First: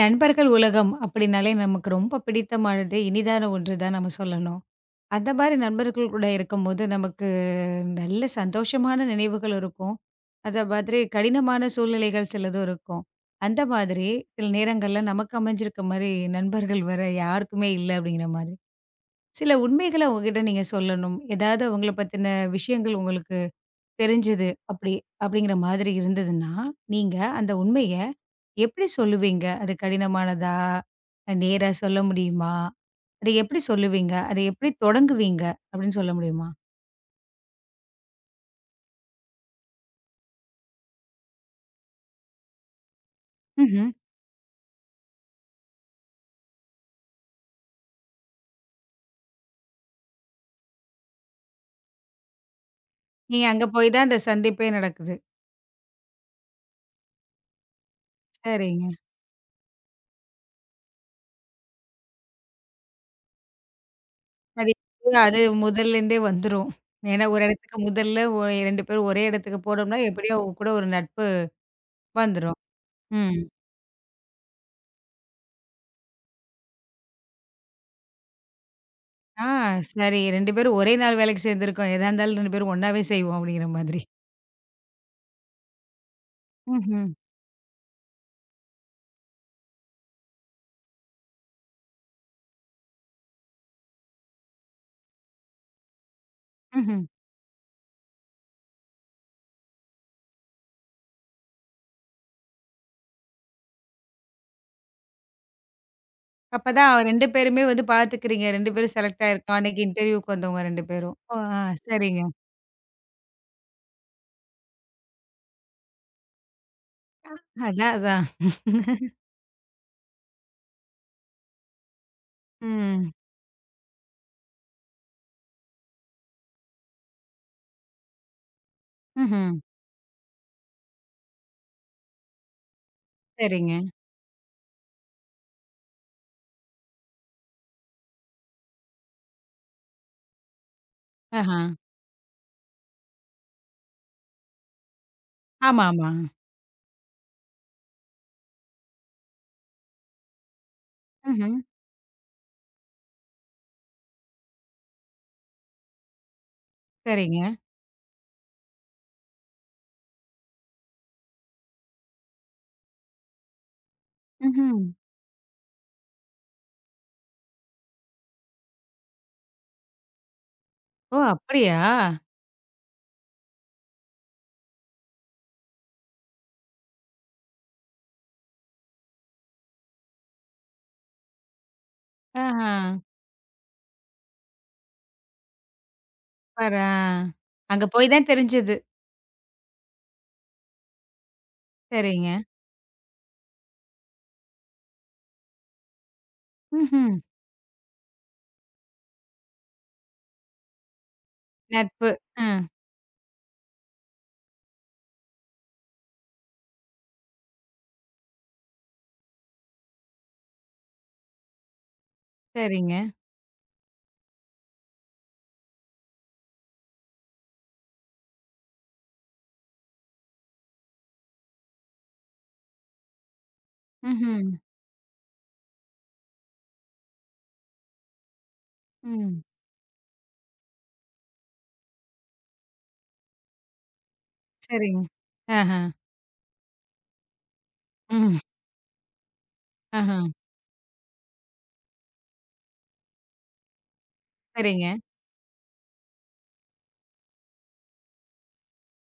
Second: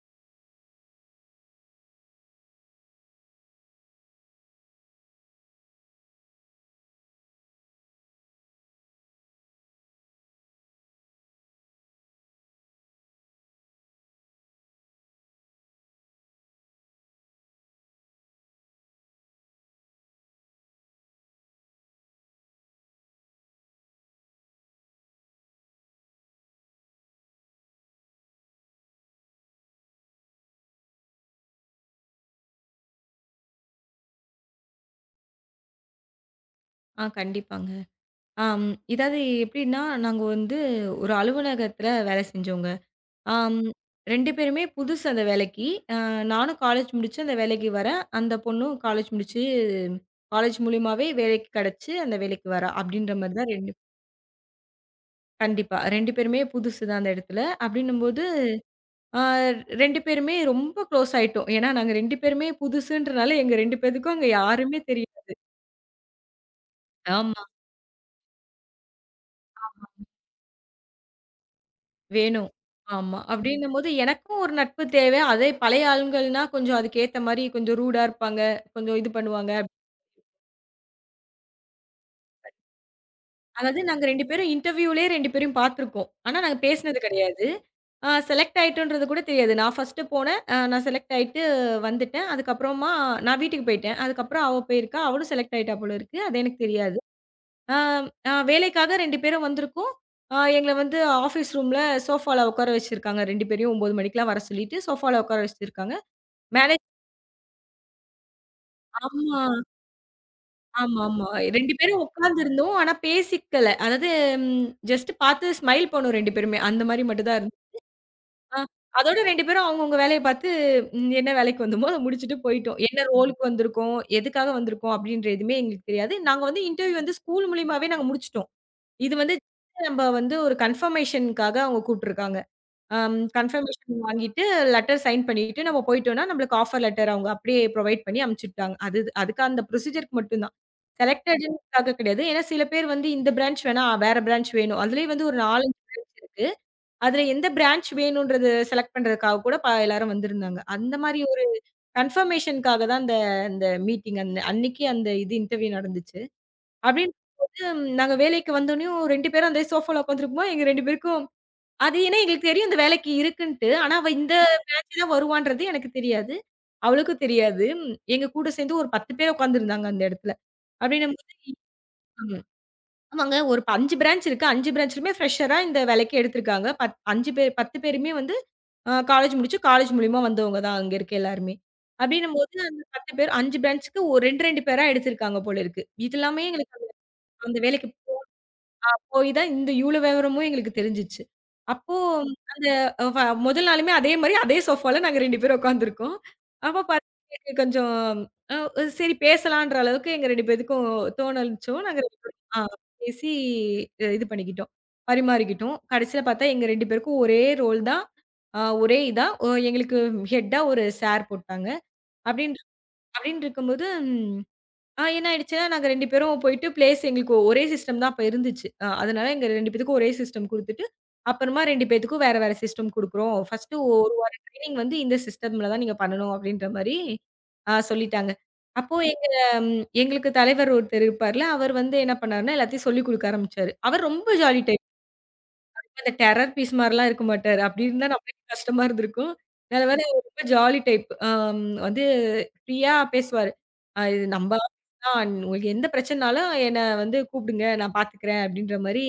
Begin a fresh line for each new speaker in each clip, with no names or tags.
நண்பர்கள் உலகம் அப்படின்னாலே நமக்கு ரொம்ப பிடித்தமானது, இனிதான ஒன்று தான் நம்ம சொல்லணும். அந்த மாரி நண்பர்கள் கூட இருக்கும்போது, நமக்கு நல்ல சந்தோஷமான நினைவுகள் இருக்கும். அத மாதிரி கடினமான சூழ்நிலைகள் சிலதும் இருக்கும். அந்த மாதிரி சில நேரங்கள்ல நமக்கு அமைஞ்சிருக்க மாரி நண்பர்கள் வேற யாருக்குமே இல்ல அப்படிங்கிற மாதிரி. சில உண்மைகள அவங்ககிட்ட நீங்க சொல்லணும். ஏதாவது அவங்கள பத்தின விஷயங்கள் உங்களுக்கு தெரிஞ்சது அப்படி, அப்படிங்கிற மாதிரி இருந்ததுன்னா, நீங்க அந்த உண்மைய எப்படி சொல்லுவீங்க? அது கடினமானதா? நேரா சொல்ல முடியுமா? அத எப்படி சொல்லுவீங்க? அத எப்படி தொடங்குவீங்க? அப்படின்னு சொல்ல முடியுமா?
கண்டிப்பாங்க. ஆம், இதாவது எப்படின்னா, நாங்க வந்து ஒரு அலுவலகத்தில வேலை செஞ்சோங்க. ஆம்,
ம்ஹ்ம்.
2 பேருமே புதுசு அந்த வேலைக்கு. அ நானும் காலேஜ் முடிச்சு அந்த வேலைக்கு வரேன். அந்த பொண்ணும் காலேஜ் முடிச்சு காலேஜ் மூலியமாவே வேலைக்கு கிடைச்சு, அந்த வேலைக்கு வரா. அப்படின்ற மாரி
நீங்க
தான்
அங்க
2
போய் தான் அந்த சந்திப்பே நடக்குது.
கண்டிப்பா. 2 பேருமே புதுசு தான் அந்த இடத்துல. அப்படின்னும்போது
சரிங்க.
அ 2 பேருமே ரொம்ப க்ளோஸ் ஆயிட்டோம். ஏன்னா, நாங்க 2 பேருமே புதுசுன்றனால எங்க 2 பேத்துக்கும் அங்க
அது
யாருமே தெரியாது.
அது முதல்லேருந்தே வந்துரும். ஏன்னா ஒரு
ஆமா.
இடத்துக்கு முதல்ல 2 பேரும் ஒரே இடத்துக்கு போனோம்னா, எப்படியோ அவங்க கூட ஒரு நட்பு
வேணும்.
வந்துரும்.
ஆமா.
ம்.
அப்டின்னும்போது எனக்கும் ஒரு நட்பு தேவை. அதே பழைய ஆளுங்கள்னா கொஞ்சம் அதுக்கேத்த மாரி கொஞ்சம் ரூடா இருப்பாங்க. கொஞ்சம் இது
ஆ,
பண்ணுவாங்க.
சரி, 2 பேரும் ஒரே நாள் வேலைக்கு சேர்ந்திருக்கோம். எதா இருந்தாலும் 2 பேரும் ஒண்ணாவே செய்வோம் அப்படிங்கிற
அதாவது
மாதிரி.
நாங்க 2 பேரும் இன்டர்வியூலயே 2 பேரையும் பார்த்துருக்கோம். ஆனா நாங்க பேசினது
ம்ஹ்ம்.
கிடையாது. செலக்ட் ஆயிட்டோன்றது கூட தெரியாது. நான் ஃபர்ஸ்ட்டு போனேன். நான் செலக்ட் ஆயிட்டு வந்துட்டேன். அதுக்கப்புறமா நான் வீட்டுக்கு போயிட்டேன். அதுக்கப்புறம் அவ போயிருக்கா. அவளும் செலக்ட் ஆயிட்டா போல இருக்கு. அது எனக்கு தெரியாது.
ம்ஹ்ம்.
ஆ, அ வேலைக்காக 2 பேரும் வந்திருக்கோம். எங்கள வந்து ஆஃபீஸ் ரூம்ல சோஃபால உட்கார வச்சிருக்காங்க. 2 பேரையும் 9 மணிக்கெல்லாம் வர சொல்லிட்டு சோஃபால உட்கார வச்சிருக்காங்க. மேனேஜ்
அப்பதான் 2 பேருமே வந்து பாத்துக்கிறீங்க. 2 பேரும் செலக்ட்
ஆமா.
ஆயிருக்கோம். அன்னைக்கு இன்டர்வியூக்கு வந்தவங்க 2 பேரும்.
ஆமாமா.
ஓ! ஆ,
2 பேரும்
சரிங்க.
உட்கார்ந்திருந்தோம். ஆனா பேசிக்கல. அதாவது ஜஸ்ட் பார்த்து ஸ்மைல் பண்ணோம் 2 பேருமே. அந்த மாரி மட்டும் தான் இருந்தோம்.
அதான், அதான்.
ஆ அதோட 2 பேரும் அவங்கவங்க வேலைய பார்த்து என்ன வேலைக்கு வந்தோமோ அத முடிச்சுட்டு போயிட்டோம். என்ன
ம்.
ரோலுக்கு வந்திருக்கோம், எதுக்காக வந்திருக்கோம் அப்படின்ற எதுவுமே எங்களுக்கு தெரியாது. நாங்க வந்து இன்டர்வியூ வந்து ஸ்கூல் மூலியமாவே நாங்க முடிச்சுட்டோம். இது வந்து
ம்ஹ்ம்.
just நம்ம வந்து ஒரு கன்ஃபர்மேஷன்க்காக அவங்க கூப்ட்டுருக்காங்க.
சரிங்க.
கன்ஃபர்மேஷன் வாங்கிட்டு, லெட்டர் சைன் பண்ணிட்டு நம்ம போயிட்டோம்னா, நம்மளுக்கு ஆஃபர் லெட்டர் அவங்க அப்படியே ப்ரொவைட் பண்ணி அனுப்பிச்சுட்டாங்க. அது அதுக்கு அந்த ப்ரொசீஜர்க்கு மட்டும் தான்.
ஆஹா.
செலக்டடுக்காக கிடையாது. ஏன்னா சில பேர் வந்து இந்த பிரான்ச் வேணா, வேற பிரான்ச் வேணும். அதுலயும் வந்து ஒரு 4, 5
ஆமா, ஆமா.
பிரான்ச் இருக்கு. அதுல எந்த பிரான்ச் வேணும்ன்றது செலக்ட் பண்றதுக்காக கூட எல்லாரும் வந்திருந்தாங்க. அந்த மாரி ஒரு
ம்ஹ்ம்.
கன்ஃபர்மேஷனுக்காக தான் அந்த அந்த மீட்டிங் அந்த அன்னைக்கு அந்த இது இன்டர்வியூ நடந்துச்சு.
சரிங்க.
அப்படின்னும்போது நாங்க வேலைக்கு வந்தோனயும் 2 பேரும் அந்த சோஃபால உட்காந்துருக்கும்போது, எங்க 2 பேருக்கும் அது ஏன்னா எங்களுக்கு தெரியும் இந்த வேலைக்கு இருக்குன்ட்டு. ஆனா, அவ இந்த
ம்ஹ்ம்.
பேட்ச் தான் வருவான்றது எனக்கு தெரியாது. அவளுக்கும் தெரியாது. எங்க கூட சேர்ந்து ஒரு 10 பேர் உட்கார்ந்துருந்தாங்க அந்த இடத்துல.
ஓ!
அப்படின்னும்போது
அப்படியா?
ஆமாங்க ஒரு 5 பிரான்ச் இருக்கு. 5 பிரான்ச்லயுமே ஃப்ரெஷரா இந்த வேலைக்கு எடுத்திருக்காங்க. 5 பேர் 10 பேருமே வந்து காலேஜ் முடிச்சு காலேஜ் மூலியமா வந்தவங்க தான் அங்க இருக்க எல்லாருமே. அப்படின்னும்போது
ஆஹா.
அந்த 10 பேர் 5 பிரான்ச்சுக்கு ஒரு 2, 2 பேரா எடுத்திருக்காங்க போல இருக்கு. இது எல்லாமே எங்களுக்கு
பாரேன்.
அந்த
ஆ.
அந்த
அங்க
வேலைக்கு
போய் தான் தெரிஞ்சது.
போய் தான் இந்த இவ்ளோ விவரமும் எங்களுக்கு தெரிஞ்சுச்சு. அப்போ
சரிங்க.
அந்த அ வ முதல் நாளுமே அதே மாரி அதே சோஃபால நாங்க 2 பேரும் உட்காந்துருக்கோம். அப்ப
ம்ஹ்ம்.
பாத்தீங்கன்னா கொஞ்சம் அ சரி பேசலான்ற அளவுக்கு எங்க 2 பேத்துக்கும் தோணுச்சோ, நாங்க
நட்பு.
2 பேரும்
ஆ.
பேசி இது பண்ணிக்கிட்டோம். பரிமாறிக்கிட்டோம். கடைசியில பார்த்தா எங்க 2 பேருக்கும் ஒரே ரோல் தான். ஒரே இதா எங்களுக்கு ஹெட்டா ஒரு சார் போட்டாங்க. அப்டின்னு
சரிங்க.
அப்டின்னு இருக்கும்போது என்ன ஆயிடுச்சுன்னா, நாங்க 2 பேரும் போயிட்டு பிளேஸ் எங்களுக்கு ஒரே சிஸ்டம் தான் அப்ப இருந்துச்சு. அதனால எங்க 2 பேத்துக்கும் ஒரே சிஸ்டம் குடுத்துட்டு, அப்புறமா 2 பேத்துக்கும் வேற, வேற சிஸ்டம் குடுக்குறோம். ஃபர்ஸ்ட்டு ஒரு வார
ம்ஹ்ம்.
ட்ரெய்னிங் வந்து இந்த சிஸ்டம்ல தான் நீங்க பண்ணணும் அப்படின்ற மாரி சொல்லிட்டாங்க. அப்போ எங்க
ம்.
எங்களுக்கு தலைவர் ஒருத்தர் இருப்பார்ல, அவர் வந்து என்ன பண்ணாருன்னா எல்லாத்தையும் சொல்லிக் குடுக்க ஆரம்பிச்சாரு. அவர் ரொம்ப ஜாலி டைப்.
சரிங்க. ஆஹா.
அந்த டெரர் பீஸ் மாரிலாம் இருக்க மாட்டாரு. அப்படி இருந்தா
ம்.
நம்மளுக்கே கஷ்டமா இருந்திருக்கும். நல்ல வேளை
ஆஹா.
அவர் ரொம்ப ஜாலி டைப். வந்து ஃப்ரீயா பேசுவாரு. இது நம்ப
சரிங்க.
ஆபீஸ் தான். உங்களுக்கு எந்த பிரச்சனனாலும் என்ன வந்து கூப்பிடுங்க. நான் பார்த்துக்கிறேன் அப்படின்ற மாரி,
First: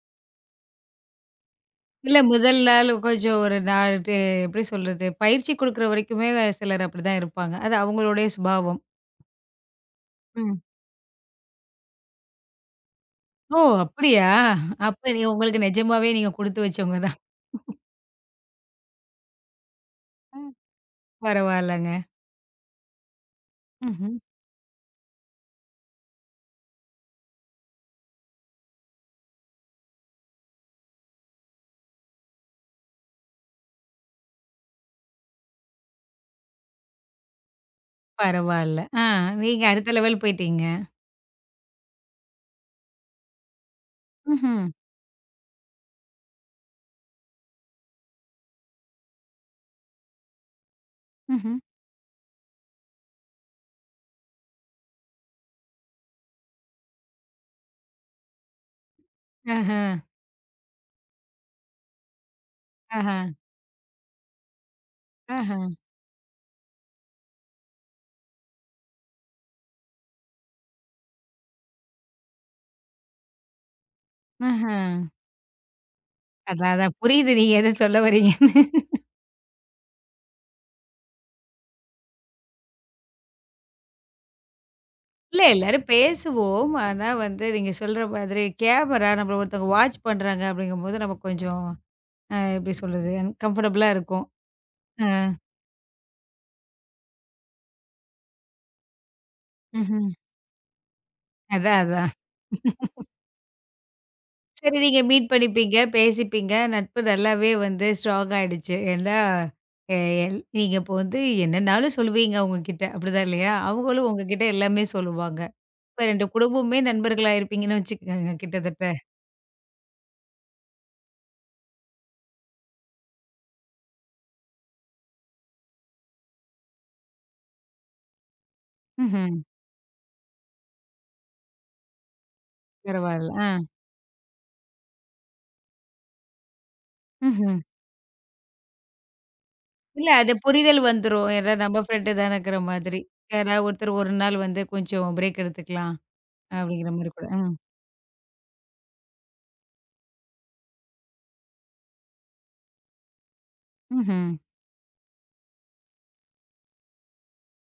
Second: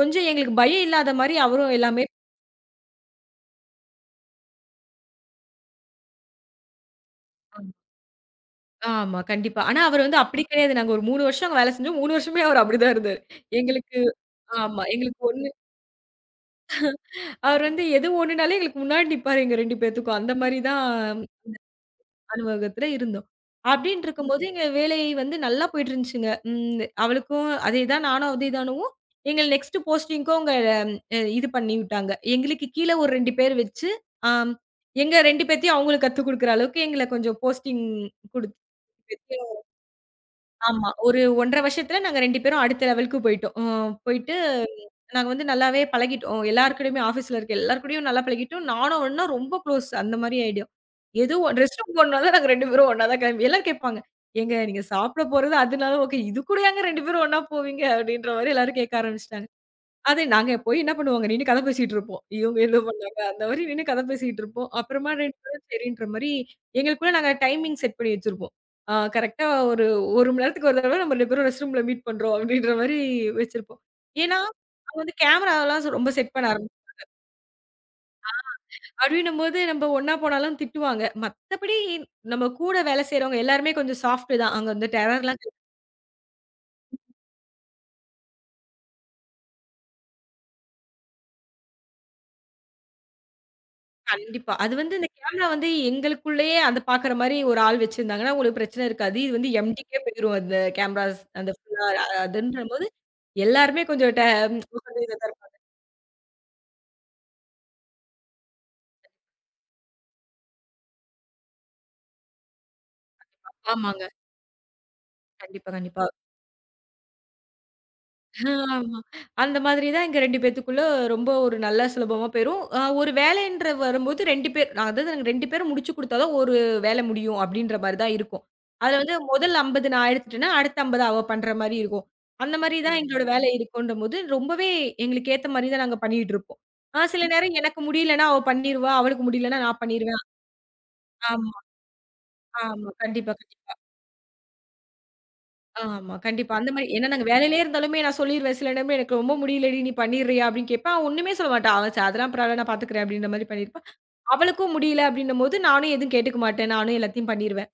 கொஞ்சம் எங்களுக்கு பயம் இல்லாத மாரி அவரும் எல்லாமே
இல்ல முதல் நாள் கொஞ்சம் ஒரு நாள் இது எப்படி சொல்றது? பயிற்சி குடுக்குற வரைக்குமே சிலர் அப்படிதான் இருப்பாங்க. அது
பண்ணாரு.
அவங்களுடைய சுபாவம்.
ஆமா, கண்டிப்பா. ஆனா அவர் வந்து அப்படி
ம்.
கிடையாது. நாங்க ஒரு 3 வருஷம் அங்க வேலை செஞ்சோம். 3 வருஷமே அவர் அப்படிதான் இருந்தாரு.
ஓ!
எங்களுக்கு
அப்படியா?
ஆமா.
அப்ப நீ
எங்களுக்கு ஒண்ணு
உங்களுக்கு நிஜமாவே நீங்க குடுத்து வச்சவங்க தான்.
அவர் வந்து எது ஒண்ணுனாலும் எங்களுக்கு முன்னாடி நிப்பாரு எங்க 2 பேத்துக்கும். அந்த
ம்.
மாரி தான்
பரவால்லங்க.
அலுவலகத்துல இருந்தோம். அப்டின்னு
ம்ஹ்ம்.
இருக்கும்போது எங்க வேலை வந்து நல்லா போயிட்டு இருந்துச்சுங்க. அவளுக்கும் அதேதான் நானும் அதேதானுவும் எங்கள நெக்ஸ்ட் போஸ்டிங்க்கும் அவங்க இது பண்ணி விட்டாங்க. எங்களுக்கு கீழ ஒரு 2 பேர் வச்சு, ஆம், எங்க 2 பேத்தையும் அவங்களுக்கு கத்துக் குடுக்குற அளவுக்கு எங்கள கொஞ்சம் போஸ்டிங் குடுத்து
பரவால்ல. ஆ, நீங்க அடுத்த லெவல் போயிட்டீங்க.
ஆமா. ஒரு 1 1/2 வருஷத்துல நாங்க 2 பேரும் அடுத்த லெவலுக்கு போயிட்டோம். போயிட்டு
ம்ஹ்ம்.
நாங்க வந்து நல்லாவே பழகிட்டோம். எல்லார் கூடயுமே ஆஃபீஸ்ல இருக்க எல்லார் கூடயும் நல்லா பழகிட்டோம். நானும் அவனும்னா ரொம்ப க்ளோஸ் அந்த மாரி ஆயிடும். எதுவும்
ம்ஹ்ம்.
ரெஸ்ட் ரூம் போணும்னாலும் நாங்க 2 பேரும் ஒண்ணா தான் கிளம்பி எல்லாரும் கேட்பாங்க. "ஏங்க நீங்க சாப்பிட போறது அதனால ஓகே. இது கூடயாங்க 2 பேரும் ஒண்ணா போவீங்க?" அப்படின்ற மாரி எல்லாரும் கேட்க ஆரம்பிச்சுட்டாங்க.
ஆஹ,
அது நாங்க போய் என்ன பண்ணுவோங்க, நின்னு கதை பேசிட்டு இருப்போம். இவங்க ஏதோ
ஆஹ,
பண்ணாங்க, அந்த மாரி நின்னு கதை பேசிட்டு இருப்போம். அப்புறமா 2
ஆஹ,
பேரும் சரின்ற மாரி, எங்களுக்குள்ள நாங்க டைமிங் செட் பண்ணி வச்சிருப்போம். கரெக்ட்டா ஒரு 1 மணி நேரத்துக்கு ஒரு தடவ நம்ம 2 பேரும் ரெஸ்ட் ரூம்ல மீட் பண்றோம் அப்படின்ற மாரி வச்சிருப்போம். ஏன்னா,
ஆஹ.
அவங்க வந்து கேமராலாம் ரொம்ப செட் பண்ண
அதான்,
ஆரம்பிச்சு
அதான் புரியுது நீங்க எத சொல்ல வரீங்கன்னு.
அப்படின்னும்போது நம்ம ஒண்ணா போனாலும் திட்டுவாங்க. மத்தபடி நம்ம கூட வேலை செய்றவங்க எல்லாருமே கொஞ்சம் சாஃப்ட் தான். அங்க வந்து
இல்ல
டெரர்லாம்
எல்லாரும் பேசுவோம். ஆனா வந்து நீங்க சொல்ற மாதிரி கேமரா நம்மள ஒருத்தவங்க வாட்ச் பண்றாங்க அப்படிங்கும்போது நமக்கு கொஞ்சம் எப்படி சொல்றது? கம்ஃபர்டபுளா இருக்கும்.
கண்டிப்பா. அது வந்து இந்த கேமரா வந்து எங்களுக்குள்ளேயே அந்த பாக்குற மாரி ஒரு ஆள் வச்சிருந்தாங்கன்னா, உங்களுக்கு பிரச்சனை இருக்காது. இது வந்து எம்டிக்கே
ம்ஹ்ம்.
போயிரும் அந்த கேமராஸ் அந்த
அதான்,
ஃபுல்லா
அதான்.
அதுன்றபோது எல்லாருமே கொஞ்சம் ம்,
சரி, நீங்க
கொஞ்சம்
மீட்
இதா இருப்போம்.
பண்ணிப்பீங்க, பேசிப்பீங்க. நட்பு நல்லாவே வந்து ஸ்ட்ராங் ஆயிடுச்சு. ஏன்னா, எ எல் நீங்க இப்போ வந்து என்னன்னாலும் சொல்லுவீங்க அவங்ககிட்ட. அப்படிதான் இல்லையா?
ஆமாங்க.
அவங்களும் உங்ககிட்ட எல்லாமே சொல்லுவாங்க.
கண்டிப்பா, கண்டிப்பா.
இப்ப 2 குடும்பமுமே நண்பர்களா இருப்பீங்கன்னு வச்சுக்கோங்க கிட்டத்தட்ட.
ஆமா. அந்த மாதிரி தான் எங்க 2 பேத்துக்குள்ள ரொம்ப ஒரு நல்ல சுலபமா போயிரும். ஒரு வேலைன்ற வரும்போது 2 பேர் அதாவது நாங்க 2 பேரும் முடிச்சு குடுத்தா தான் ஒரு வேலை முடியும் அப்படின்ற மாரி தான் இருக்கும். அதுல வந்து
ம்ஹ்ம்.
முதல் 50 நான் எடுத்துட்டேன்னா, அடுத்த 50 அவ பண்ற மாரி இருக்கும். அந்த மாரி தான் எங்களோட
பரவால்ல.
வேலை
ஆ.
இருக்குன்றபோது, ரொம்பவே எங்களுக்கு ஏத்த மாரி தான் நாங்க பண்ணிட்டு இருப்போம். சில
ம்ஹ்ம்.
நேரம் எனக்கு முடியலன்னா அவ பண்ணிருவா, அவளுக்கு முடியலன்னா நான்
இல்ல
பண்ணிருவேன்.
அது புரிதல் வந்துரும். ஏன்னா
ஆமா,
நம்ம ஃப்ரெண்டு தானேங்கிற
ஆமா.
மாதிரி.
கண்டிப்பா,
யாராவது
கண்டிப்பா.
ஒருத்தர் ஒரு நாள் வந்து கொஞ்சம் பிரேக் எடுத்துக்கலாம்.
ஆமா. கண்டிப்பா. அந்த மாரி
அப்படிங்கிற
ஏன்னா
மாரி கூட.
நாங்க
ம்.
வேலையிலே இருந்தாலுமே நான் சொல்லிருவேன். சில நேரம் எனக்கு ரொம்ப முடியலடி நீ பண்ணிர்றியா? அப்படின்னு கேட்பேன். அவ ஒண்ணுமே சொல்ல மாட்டா. அவ ச அதெல்லாம் பரவால்ல நான் பார்த்துக்கிறேன் அப்படின்ற மாரி பண்ணியிருப்பா.
ம்ஹ்ம்.
அவளுக்கும் முடியல அப்படின்னும்போது நானும் எதுவும் கேட்டுக்க மாட்டேன். நானும் எல்லாத்தையும் பண்ணிருவேன்.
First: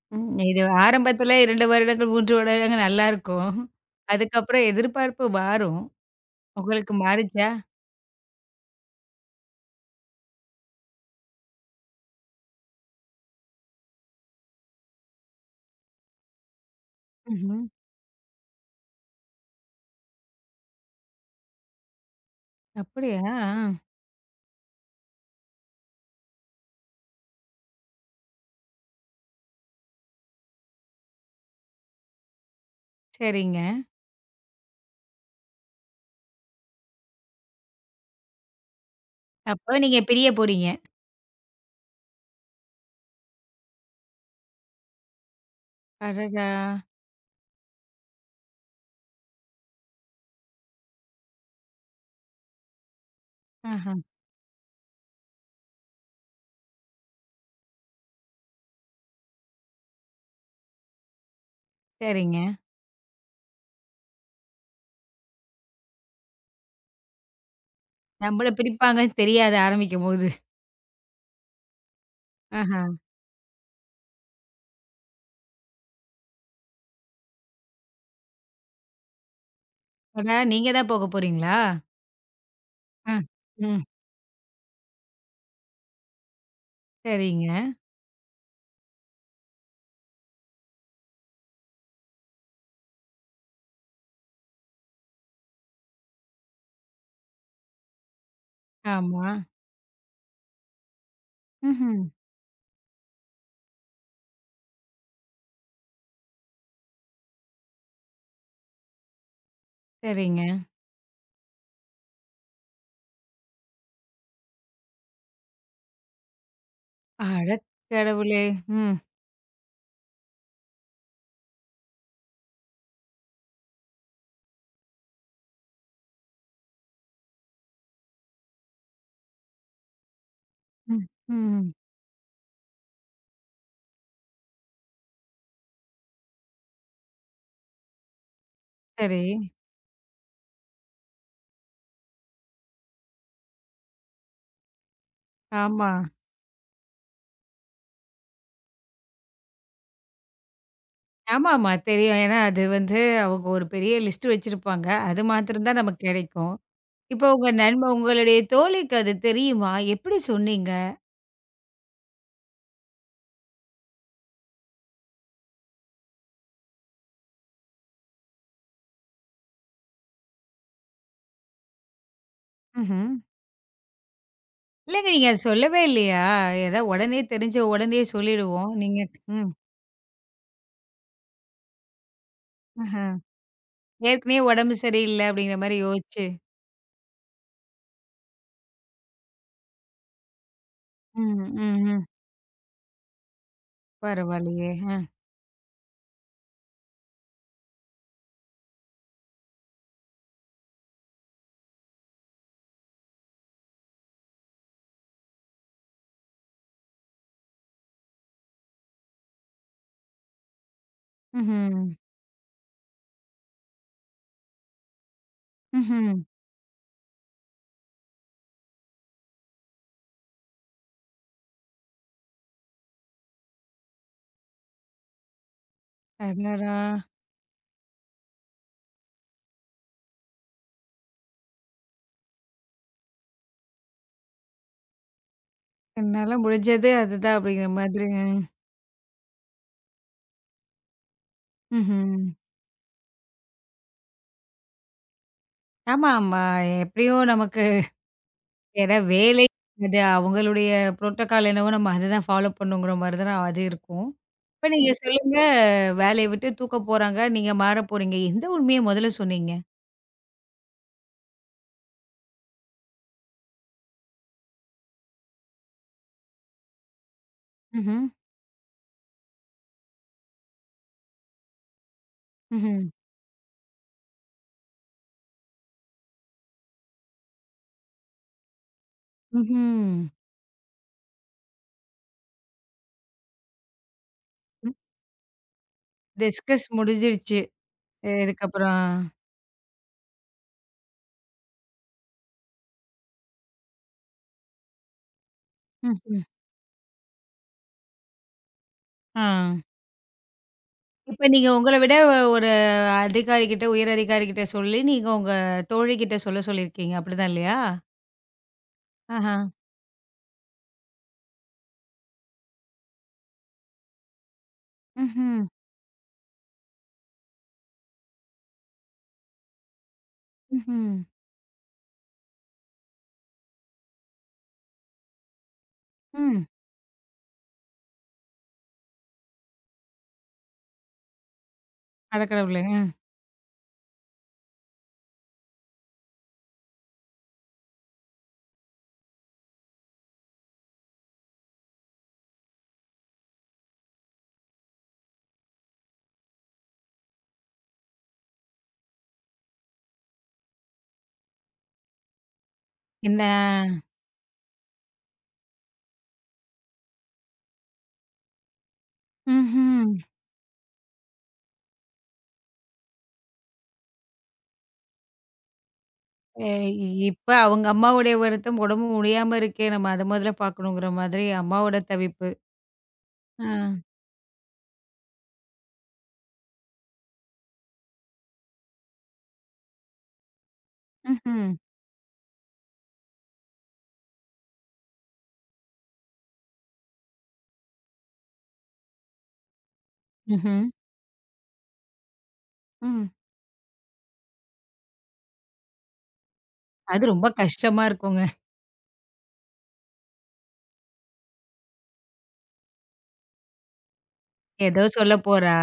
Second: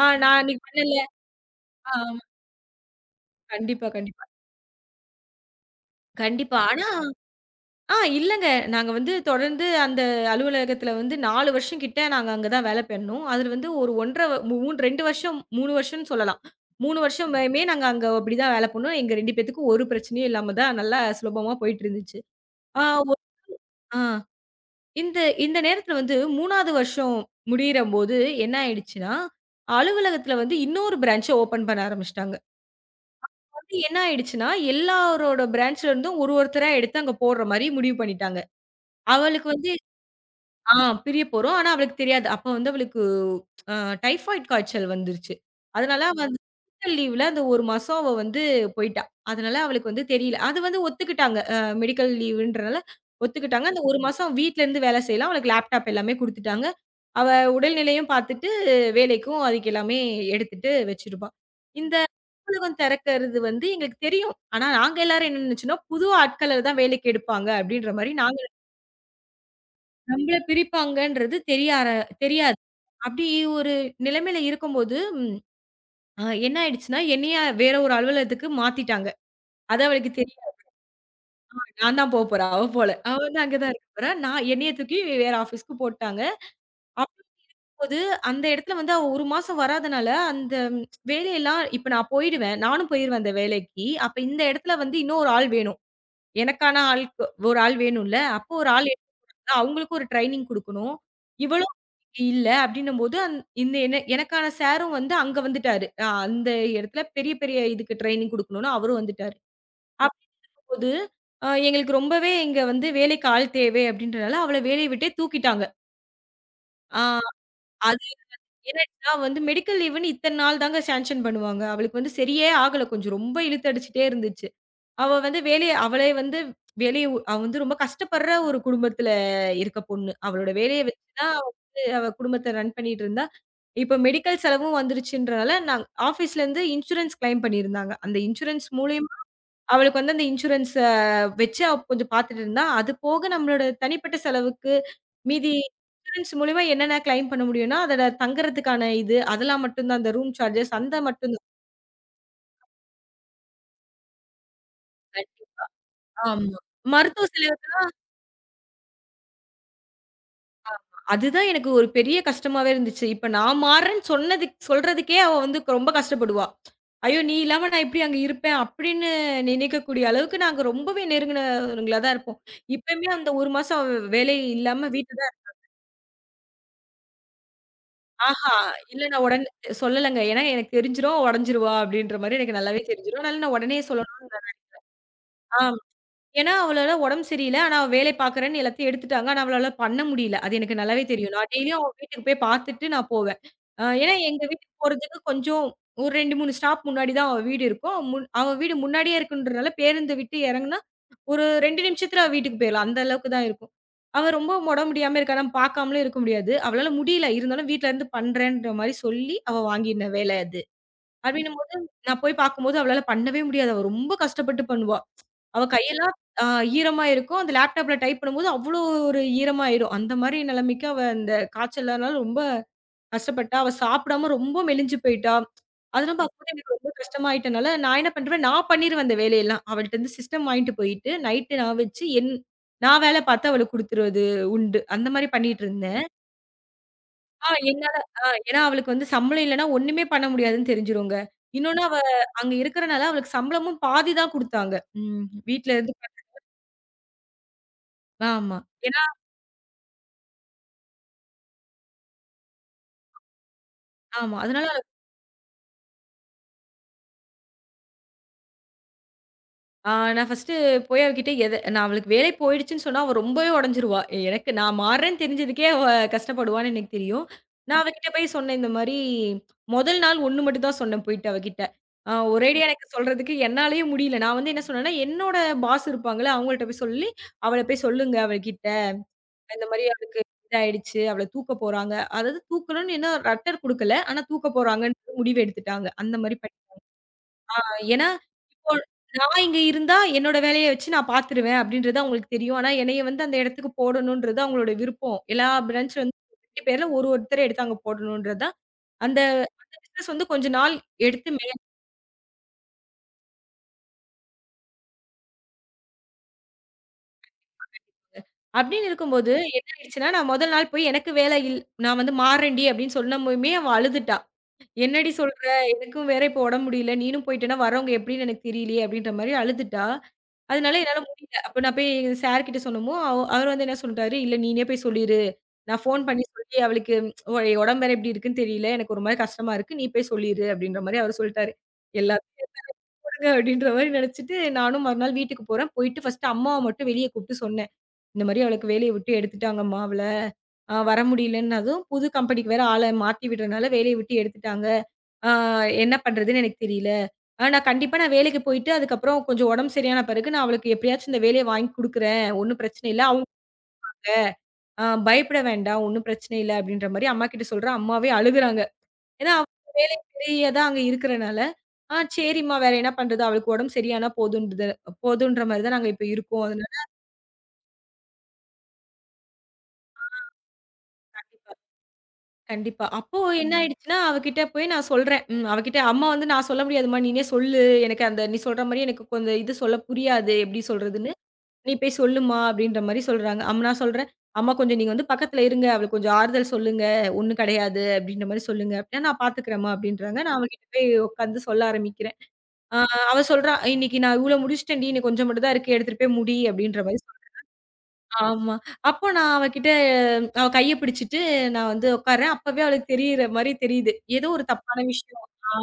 ம்.
நான்
இது
இன்னைக்கு பண்ணல.
ஆரம்பத்துல 2 வருடங்கள்,
ஆமா.
3 வருடங்கள் நல்லாருக்கும்.
கண்டிப்பா, கண்டிப்பா.
அதுக்கப்புறம் எதிர்பார்ப்பு மாறும்.
கண்டிப்பா. ஆனா
உங்களுக்கு மாறுச்சா?
இல்லங்க. நாங்க வந்து தொடர்ந்து அந்த அலுவலகத்துல வந்து 4 வருஷம் கிட்ட நாங்க அங்க தான் வேலை பண்ணோம். அதுல வந்து ஒரு 1 1/2 மூணு 2 வருஷம் 3 வருஷம்னு சொல்லலாம். 3
ம்ஹ்ம்.
வருஷமுமே நாங்க அங்க அப்படிதான் வேலை பண்ணோம். எங்க 2 பேத்துக்கும் ஒரு பிரச்சனையும் இல்லாம தான் நல்லா சுலபமா போயிட்டு இருந்துச்சு. ஆ ஒ
அப்படியா? ஆ.
ஆ. இந்த இந்த நேரத்துல வந்து 3வது வருஷம் முடியிறம்போது என்ன ஆயிடுச்சுன்னா, அலுவலகத்துல வந்து இன்னொரு பிரான்ச்ச ஓப்பன் பண்ண ஆரம்பிச்சுட்டாங்க.
சரிங்க.
அது என்ன ஆயிடுச்சுன்னா, எல்லாரோட பிரான்ச்ல இருந்தும் ஒரு ஒருத்தரா எடுத்து அங்க போடுற மாரி முடிவு பண்ணிட்டாங்க. அவளுக்கு வந்து
அப்ப நீங்க பிரிய போறீங்க.
ஆ பிரியப் போறோம். ஆனா அவளுக்கு தெரியாது. அப்ப வந்து அவளுக்கு அ டைபாய்டு காய்ச்சல் வந்துருச்சு. அதனால அவ அந்த
அடடா!
மெடிக்கல் லீவ்ல அந்த 1 மாசம் அவ வந்து போயிட்டா. அதனால அவளுக்கு வந்து தெரியல. அது வந்து ஒத்துக்கிட்டாங்க. மெடிக்கல் லீவுன்றனால ஒத்துக்கிட்டாங்க. அந்த
ஆஹா.
1 மாசம் வீட்லருந்து வேலை செய்யலாம். அவளுக்கு லேப்டாப் எல்லாமே குடுத்துட்டாங்க. அவ உடல்நிலையும் பார்த்துட்டு, வேலைக்கும் அதுக்கு எல்லாமே எடுத்துட்டு வச்சிருப்பா. இந்த
சரிங்க.
அலுவலகம் திறக்கறது வந்து எங்களுக்கு தெரியும். ஆனா நாங்க எல்லாரும் என்ன நினைச்சோம்னா, புது ஆட்கள தான் வேலைக்கு எடுப்பாங்க அப்படின்ற மாரி நாங்க
நம்மள பிரிப்பாங்கன்னு தெரியாது ஆரம்பிக்கும்போது.
நம்மள பிரிப்பாங்கன்றது தெரியாது.
ஆஹா.
அப்படி ஒரு நிலைமையில இருக்கும்போது, என்ன ஆயிடுச்சுன்னா, என்னைய வேற ஒரு அலுவலகத்துக்கு மாத்திட்டாங்க. அது அவளுக்கு
அடா!
தெரியும்.
நீங்க தான் போக போறீங்களா?
நான் தான் போ போறா, அவ போல.
ஆ.
அவ வந்து அங்க தான்
ம்.
இருக்க போறா. நான் என்னைய தூக்கி வேற ஆஃபீஸ்க்கு போட்டாங்க.
சரிங்க.
அப்பம்போது அந்த இடத்துல வந்து அவ 1 மாசம் வராதனால, அந்த வேலையெல்லாம் இப்ப நான் போயிடுவேன். நானும் போயிருவேன் அந்த வேலைக்கு. அப்ப இந்த இடத்துல வந்து இன்னும் ஒரு ஆள் வேணும். எனக்கான ஆள் ஒரு ஆள் வேணும்ல. அப்போ ஒரு ஆள்
ஆமா.
அவங்களுக்கும் ஒரு ட்ரெய்னிங் குடுக்கணும். இவளும்
ம்ஹ்ம்.
இல்ல அப்டின்னும்போது, இந்த எனக்கான சாரும் வந்து அங்க வந்துட்டாரு. அந்த இடத்துல பெரிய பெரிய இதுக்கு ட்ரெய்னிங் குடுக்கணும்னு அவரும் வந்துட்டாரு.
சரிங்க.
அப்போது எங்களுக்கு ரொம்பவே இங்க வந்து வேலைக்கு ஆள் தேவை அப்டின்றனால அவள வேலைய விட்டே தூக்கிட்டாங்க. ஆ அது
அடக்கடவுளே! ம்.
ஏன்னாச்சுன்னா வந்து மெடிக்கல் லீவுன்னு இத்தன நாள் தாங்க சேங்ஷன் பண்ணுவாங்க. அவளுக்கு வந்து சரியே ஆகல. கொஞ்சம் ரொம்ப இழுத்தடிச்சுட்டே இருந்துச்சு. அவ வந்து வேலைய அவளே வந்து வெளிய ஊ அவ வந்து ரொம்ப கஷ்டப்படுற ஒரு குடும்பத்துல இருக்க பொண்ணு. அவளோட வேலைய
ம்.
வச்சு தான் அவ
ம்.
வந்து அவ குடும்பத்த ரன் பண்ணிட்டு இருந்தா. இப்ப மெடிக்கல் செலவும் வந்துருச்சுன்றனால, ஆஃபீஸ்லேருந்து இன்சூரன்ஸ் கிளைம் பண்ணியிருந்தாங்க. அந்த இன்சூரன்ஸ் மூலியமா
சரி.
அவளுக்கு வந்து அந்த இன்சூரன்ஸ வச்சு அவ கொஞ்சம் பார்த்துட்டு இருந்தா. அது போக நம்மளோட தனிப்பட்ட செலவுக்கு மீதி
ஆமா.
இன்சூரன்ஸ் மூலியமா என்னென்ன கிளைம் பண்ண முடியும்னா, அதோட தங்குறதுக்கான இது, அதெல்லாம் மட்டும் தான். அந்த ரூம் சார்ஜஸ் அந்த மட்டும் தான்.
ஆமாமா, தெரியும். ஏன்னா அது வந்து அவங்க ஒரு பெரிய லிஸ்ட் வச்சிருப்பாங்க. அது மாத்திரம் தான் நமக்கு கிடைக்கும்.
ஆமா.
இப்போ
மருத்துவ
உங்க
செலவு
உங்களுடைய தோழிக்கு அது தெரியுமா? எப்படி சொன்னீங்க?
அதுதான் எனக்கு ஒரு பெரிய கஷ்டமாவே இருந்துச்சு. இப்ப நான் மாறுறேன்னு சொல்றதுக்கே அவ வந்து ரொம்ப கஷ்டப்படுவா. ஐயோ! நீ இல்லாம நான் எப்படி அங்க இருப்பேன்? அப்படின்னு நினைக்கக்கூடிய அளவுக்கு நாங்க ரொம்பவே நெருங்குனவங்களா தான் இருப்போம். இப்பயுமே
ம்ஹ்ம்.
அந்த 1 மாசம் அவ வேலை இல்லாம
இல்லங்க
வீட்ல
நீங்க
தான்
அத சொல்லவே இல்லையா? ஏன்னா உடனே தெரிஞ்ச உடனே
ஆஹா!
சொல்லிடுவோம். நீங்க
இல்ல நான் உடனே
ம்.
சொல்லலங்க. ஏன்னா எனக்கு தெரிஞ்சிரும், உடைஞ்சிருவா அப்படின்ற மாரி எனக்கு நல்லாவே
ஆஹ.
தெரிஞ்சிரும். அதனால நான் உடனே சொல்லணும்.
ஏற்கனவே உடம்பு சரியில்ல அப்படிங்கிற
ஆ.
மாரி யோசிச்சு.
ஏன்னா, அவளால உடம்பு சரியில்ல. ஆனா, அவ வேலை பார்க்குறேன்னு எல்லாத்தையும் எடுத்துட்டாங்க. ஆனா, அவளால பண்ண முடியல. அது எனக்கு நல்லாவே
ம்,
தெரியும். நான் டெய்லியும் அவ
ம்ஹ்ம்.
வீட்டுக்கு போய் பார்த்துட்டு நான் போவேன். ஏன்னா, எங்க
பரவாயில்லையே!
வீட்டுக்கு
அ.
போறதுக்கு கொஞ்சம் ஒரு 2, 3 ஸ்டாப் முன்னாடி தான் அவ வீடு இருக்கும். அவ வீடு முன்னாடியே இருக்குன்றனால, பேருந்த விட்டு இறங்குனா, ஒரு 2 நிமிஷத்துல அவ வீட்டுக்கு போயிரலாம். அந்த அளவுக்கு தான் இருக்கும். அவ ரொம்ப உடம்பு முடியாம இருக்கா. நம்ம பார்க்காமலும் இருக்க முடியாது. அவளால முடியல. இருந்தாலும் வீட்ல இருந்து பண்றேன்ற மாரி சொல்லி, அவ வாங்கின வேலை அது. அப்படின்னும்போது,
ம்ஹ்ம்.
நான் போய் பார்க்கும்போது அவளால பண்ணவே முடியாது. அவ ரொம்ப கஷ்டப்பட்டு பண்ணுவா. அவ கையெல்லாம்
ம்ஹ்ம்.
அ ஈரமா இருக்கும். அந்த லேப்டாப்ல டைப் பண்ணும்போது அவ்ளோ ஒரு ஈரமாயிரும். அந்த மாரி நிலைமைக்கு அவ அந்த காய்ச்சல்னால ரொம்ப கஷ்டப்பட்டா. அவ சாப்பிடாம ரொம்ப மெலிஞ்சு போயிட்டா. அதெல்லாம் பார்க்கும்போது
அடடா!
எனக்கு ரொம்ப கஷ்டமாயிட்டனால, நான் என்ன பண்றேன், நான் பண்ணிருவேன் அந்த வேலையெல்லாம். அவள்ட்டருந்து சிஸ்டம் வாங்கிட்டு போயிட்டு, நைட்டு நான் வச்சு நான் வேலை பார்த்து அவளுக்கு குடுத்துறது உண்டு. அந்த மாரி பண்ணிட்டுருந்தேன்.
என்னால முடிஞ்சது அதுதான்
ஆ
அப்படிங்கிற
என்னால
மாதிரிங்க.
ஆ ஏன்னா அவளுக்கு வந்து சம்பளம் இல்லன்னா ஒண்ணுமே பண்ண முடியாதுன்னு தெரிஞ்சிருங்க. இன்னொன்னு அவ
ம்ஹ்ம்.
அங்க இருக்கிறனால அவளுக்கு சம்பளமும் பாதி தான் குடுத்தாங்க. ம் வீட்ல இருந்து
ஆமா, ஆமா. எப்படியும் நமக்கு,
ஆமா,
ஏன்னா வேலை அது அவங்களுடைய புரோட்டோகால் என்னவோ, நம்ம அத தான் ஃபாலோ பண்ணுங்கிற மாரி தான அது இருக்கும்.
ஆமா.
இப்ப
அதனால
நீங்க சொல்லுங்க, வேலைய விட்டு தூக்க போறாங்க. நீங்க மாற போறீங்க. எந்த உண்மைய முதல்ல சொன்னீங்க?
நான் ஃபர்ஸ்ட்டு போய் அவகிட்ட நான் அவளுக்கு வேலை போயிடுச்சுன்னு சொன்னா, அவ ரொம்பவே உடைஞ்சிருவா. எனக்கு நான் மாறுறேன்னு தெரிஞ்சதுக்கே அவ கஷ்டப்படுவான்னு எனக்கு தெரியும். நான்
ம்ஹ்ம்.
அவகிட்ட போய் சொன்னேன் இந்த மாரி, முதல் நாள் ஒண்ணு மட்டும் தான் சொன்னேன் போயிட்டு அவகிட்ட. ஒரேடியா
ம்ஹ்ம்.
எனக்கு சொல்றதுக்கு என்னாலயே முடியல. நான் வந்து என்ன சொன்னேன்னா, என்னோட பாஸ் இருப்பாங்கல்ல, அவங்கள்ட்ட போய் சொல்லி, அவள போய் சொல்லுங்க அவகிட்ட. இந்த மாரி
ம்ஹ்ம்.
அவளுக்கு இதாயிடுச்சு. அவள தூக்க போறாங்க. அதாவது தூக்கணும்னு இன்னும் லெட்டர் குடுக்கல. ஆனா தூக்க போறாங்கன்னு முடிவு எடுத்துட்டாங்க. அந்த மாரி
டிஸ்கஸ் முடிஞ்சிருச்சு.
ஏன்னா, இப்போ
இதுக்கப்புறம்.
நான் இங்க இருந்தா என்னோட வேலைய வச்சு நான் பார்த்துருவேன் அப்படின்றது அவங்களுக்கு தெரியும். ஆனா என்னைய வந்து அந்த இடத்துக்கு போடணும்ன்றது அவங்களோட விருப்பம். எல்லா பிரான்ச் வந்து
ம்ஹ்ம்.
2 பேர்ல ஒரு ஒருத்தர எடுத்து அங்க போடணும்ன்றது தான் அந்த
ஆ.
அந்த பிசினஸ் வந்து கொஞ்ச நாள்
இப்ப நீங்க
எடுத்துமே
உங்கள விட ஒரு அதிகாரி கிட்ட, உயர் அதிகாரி கிட்ட சொல்லி நீங்க உங்க தோழி கிட்ட சொல்ல சொல்லியிருக்கீங்க. அப்படிதான் இல்லையா?
அப்படின்னு இருக்கும்போது
ஆஹா.
என்ன ஆயிடுச்சுன்னா, நான் முதல் நாள் போய் எனக்கு வேலை இல் நான் வந்து மாறேன்டி அப்படின்னு சொன்னமுமே அவ அழுதுட்டா. "என்னடி சொல்ற?
ம்ஹ்ம்.
எனக்கும் வேற இப்போ உடம்பு முடியல. நீனும் போயிட்டேன்னா வரவங்க எப்படின்னு எனக்கு தெரியலையே" அப்படின்ற மாரி அழுதுட்டா. அதனால
ம்ஹ்ம்.
என்னால முடியல. அப்ப நான் போய் சார் கிட்ட சொன்னமோ, அவர் வந்து என்ன சொல்ட்டாரு, "இல்ல நீனே போய் சொல்லிரு. நான் ஃபோன் பண்ணி
ம்.
சொல்லி அவளுக்கு உடம்பு வேற எப்படி இருக்குன்னு தெரியல. எனக்கு ஒரு மாரி கஷ்டமா இருக்கு. நீ போய் சொல்லிரு." அப்படின்ற மாரி அவரு சொல்ட்டாரு. எல்லாம்
அடக்கடவுளே! ம்.
கொடுங்க அப்படின்ற மாரி நெனச்சுட்டு, நானும் மறுநாள் வீட்டுக்கு போறேன். போயிட்டு ஃபர்ஸ்ட்டு அம்மாவ மட்டும் வெளிய கூப்ட்டு சொன்னேன். இந்த மாரி அவளுக்கு வேலைய விட்டு எடுத்துட்டாங்கம்மா அவள. வர முடியலன்னதும், புது கம்பெனிக்கு வேற ஆள மாத்தி விடுறனால வேலைய விட்டு எடுத்துட்டாங்க. ஆ என்ன பண்றதுன்னு எனக்கு தெரியல. நான் கண்டிப்பா நான் வேலைக்கு போயிட்டு அதுக்கப்புறம் கொஞ்சம் உடம்பு சரியான பிறகு நான் அவளுக்கு எப்படியாச்சும் இந்த வேலைய வாங்கி குடுக்குறேன். ஒண்ணும் பிரச்சனை இல்ல. அவங்க
என்ன?
பயப்பட வேண்டாம். ஒண்ணும் பிரச்சனை இல்ல அப்படின்ற மாரி அம்மாகிட்ட சொல்றேன். அம்மாவே அழுகுறாங்க. ஏன்னா அவங்க
ம்ஹ்ம்.
வேலை பெரியதா அங்க இருக்கிறனால, சரிம்மா வேற என்ன பண்றது? அவளுக்கு உடம்பு சரியானா போதுன்றது போதுன்ற மாரி தான் நாங்க இப்ப இருக்கோம்.
அ
அதனால
இப்ப அவங்க அம்மாவுடைய வருத்தம், உடம்பு முடியாம இருக்கே, நம்ம அத முதல்ல பார்க்கணுங்கிற மாதிரி
கண்டிப்பா,
அம்மாவோட தவிப்பு.
கண்டிப்பா. அப்போ
ஆ.
என்ன ஆயிடுச்சுன்னா, அவகிட்ட போய் நான் சொல்றேன். அவகிட்ட அம்மா வந்து நான் சொல்ல முடியாதும்மா, நீனே சொல்லு. எனக்கு அந்த நீ சொல்ற மாரி எனக்கு கொஞ்சம் இது சொல்ல புரியாது. எப்படி சொல்றதுன்னு.
ம்ஹ்ம்.
நீ போய் சொல்லுமா அப்படின்ற மாரி சொல்றாங்க. நான் சொல்றேன், அம்மா கொஞ்சம் நீங்க வந்து பக்கத்துல இருங்க. அவளுக்கு கொஞ்சம் ஆறுதல் சொல்லுங்க. ஒண்ணும் கிடையாது அப்படின்ற மாரி சொல்லுங்க. அப்படின்னா நான் பார்த்துக்கிறேன்மா அப்படின்றாங்க. நான்
ம்ஹ்ம்.
அவகிட்ட போய் உட்காந்து சொல்ல ஆரம்பிக்கிறேன். ஆ
ம்.
அவ சொல்றா, "இன்னைக்கு நான் இவ்வளோ முடிச்சுட்டேன்டி. இன்னும் கொஞ்சம் மட்டும் தான் இருக்கு. எடுத்துட்டு போய் முடி" அப்படின்ற மாரி
அது ரொம்ப கஷ்டமா இருக்குங்க.
ஆமா. அப்போ நான் அவகிட்ட அவ கைய பிடிச்சுட்டு நான் வந்து உட்கார்றேன். அப்பவே அவளுக்கு தெரியிற மாரி தெரியுது. ஏதோ ஒரு தப்பான
ஏதோ சொல்ல
விஷயம்.
போறா?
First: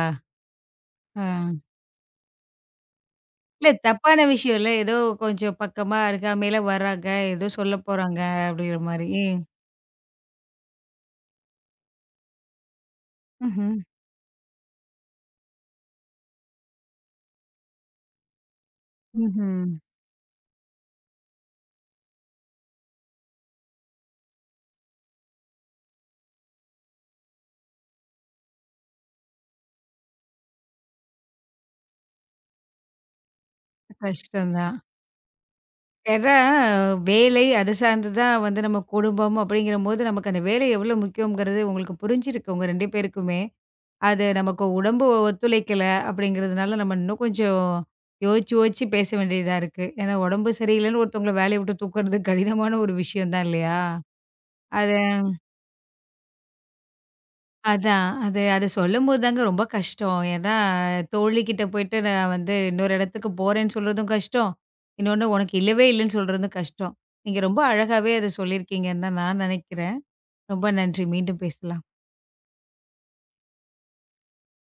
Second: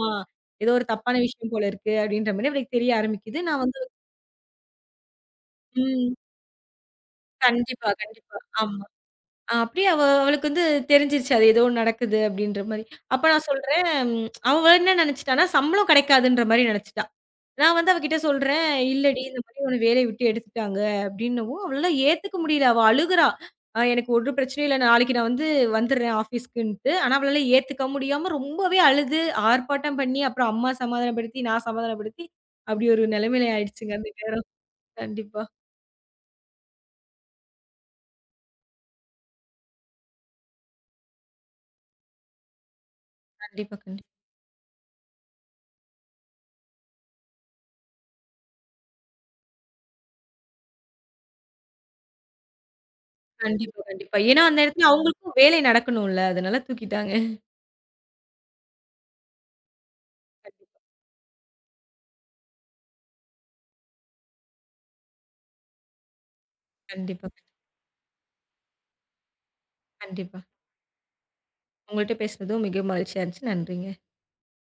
ஏதோ ஒரு தப்பான
ஆ.
விஷயம் போல இருக்கு அப்படின்ற மாரி அவளுக்கு தெரிய ஆரம்பிக்குது. நான்
இல்ல
வந்து
தப்பான விஷயம் இல்ல. ஏதோ கொஞ்சம் பக்கமா
ம்.
அருகாமையில வராங்க. ஏதோ சொல்ல
கண்டிப்பா,
போறாங்க
கண்டிப்பா.
அப்படிங்கிற
ஆமா.
மாரி.
அப்படியே அவ அவளுக்கு வந்து தெரிஞ்சிருச்சு. அது ஏதோ ஒண்ணு நடக்குது அப்படின்ற மாரி. அப்ப நான்
ம்ஹ்ம்.
சொல்றேன், அவ என்ன நெனச்சுட்டான்னா, சம்பளம் கெடைக்காதுன்ற மாரி நெனச்சுட்டா. நான் வந்து அவகிட்ட சொல்றேன், "இல்லடி இந்த மாரி
ம்ஹ்ம்.
உன்ன வேலைய விட்டு எடுத்துட்டாங்க." அப்படின்னவும், அவளால ஏத்துக்க முடியல. அவ அழுகுறா. எனக்கு ஒரு பிரச்சனையும் இல்ல. நாளைக்கு நான் வந்து வந்துடுறேன் ஆஃபீஸ்க்குன்ட்டு." ஆனா, அவளால ஏத்துக்க முடியாம ரொம்பவே அழுது, ஆர்ப்பாட்டம் பண்ணி, அப்புறம் அம்மா சமாதானப்படுத்தி, நான் சமாதானப்படுத்தி, அப்படி ஒரு நிலைமையில ஆயிடுச்சுங்க அந்த நேரம்.
கஷ்டம் தான்.
கண்டிப்பா.
ஏன்னா வேலை அது சார்ந்து தான் வந்து நம்ம குடும்பம் அப்படிங்கிறபோது, நமக்கு அந்த வேலை எவ்வளோ முக்கியம்ங்கிறது உங்களுக்கு புரிஞ்சிருக்கு உங்க 2 பேருக்குமே.
கண்டிப்பா, கண்டிப்பா.
அது நமக்கு உடம்பு ஒத்துழைக்கல அப்படிங்கிறதுனால, நம்ம இன்னும் கொஞ்சம் யோசிச்சு, யோசிச்சு பேச வேண்டியதா இருக்கு. ஏன்னா உடம்பு சரியில்லைன்னு ஒருத்தவங்கள வேலைய விட்டு தூக்குறது கடினமான ஒரு விஷயம் தான் இல்லையா?
கண்டிப்பா, கண்டிப்பா. ஏன்னா அந்த இடத்துல
அது
அவங்களுக்கும் வேலை நடக்கணும்ல. அதனால தூக்கிட்டாங்க.
அதான். அது அத சொல்லும்போது தாங்க ரொம்ப கஷ்டம். ஏன்னா
கண்டிப்பா,
தோழிகிட்ட போயிட்டு நான் வந்து இன்னொரு இடத்துக்கு போறேன்னு சொல்றதும் கஷ்டம். இன்னொன்னு உனக்கு இல்லவே இல்லைன்னு சொல்றதும் கஷ்டம்.
கண்டிப்பா,
நீங்க ரொம்ப அழகாவே அத சொல்லியிருக்கீங்கன்னு தான் நான் நினைக்கிறேன்.
கண்டிப்பா.
ரொம்ப நன்றி. மீண்டும் பேசலாம்.
உங்கள்ட்ட பேசுனதும் மிக மகிழ்ச்சியா இருந்துச்சு. நன்றிங்க.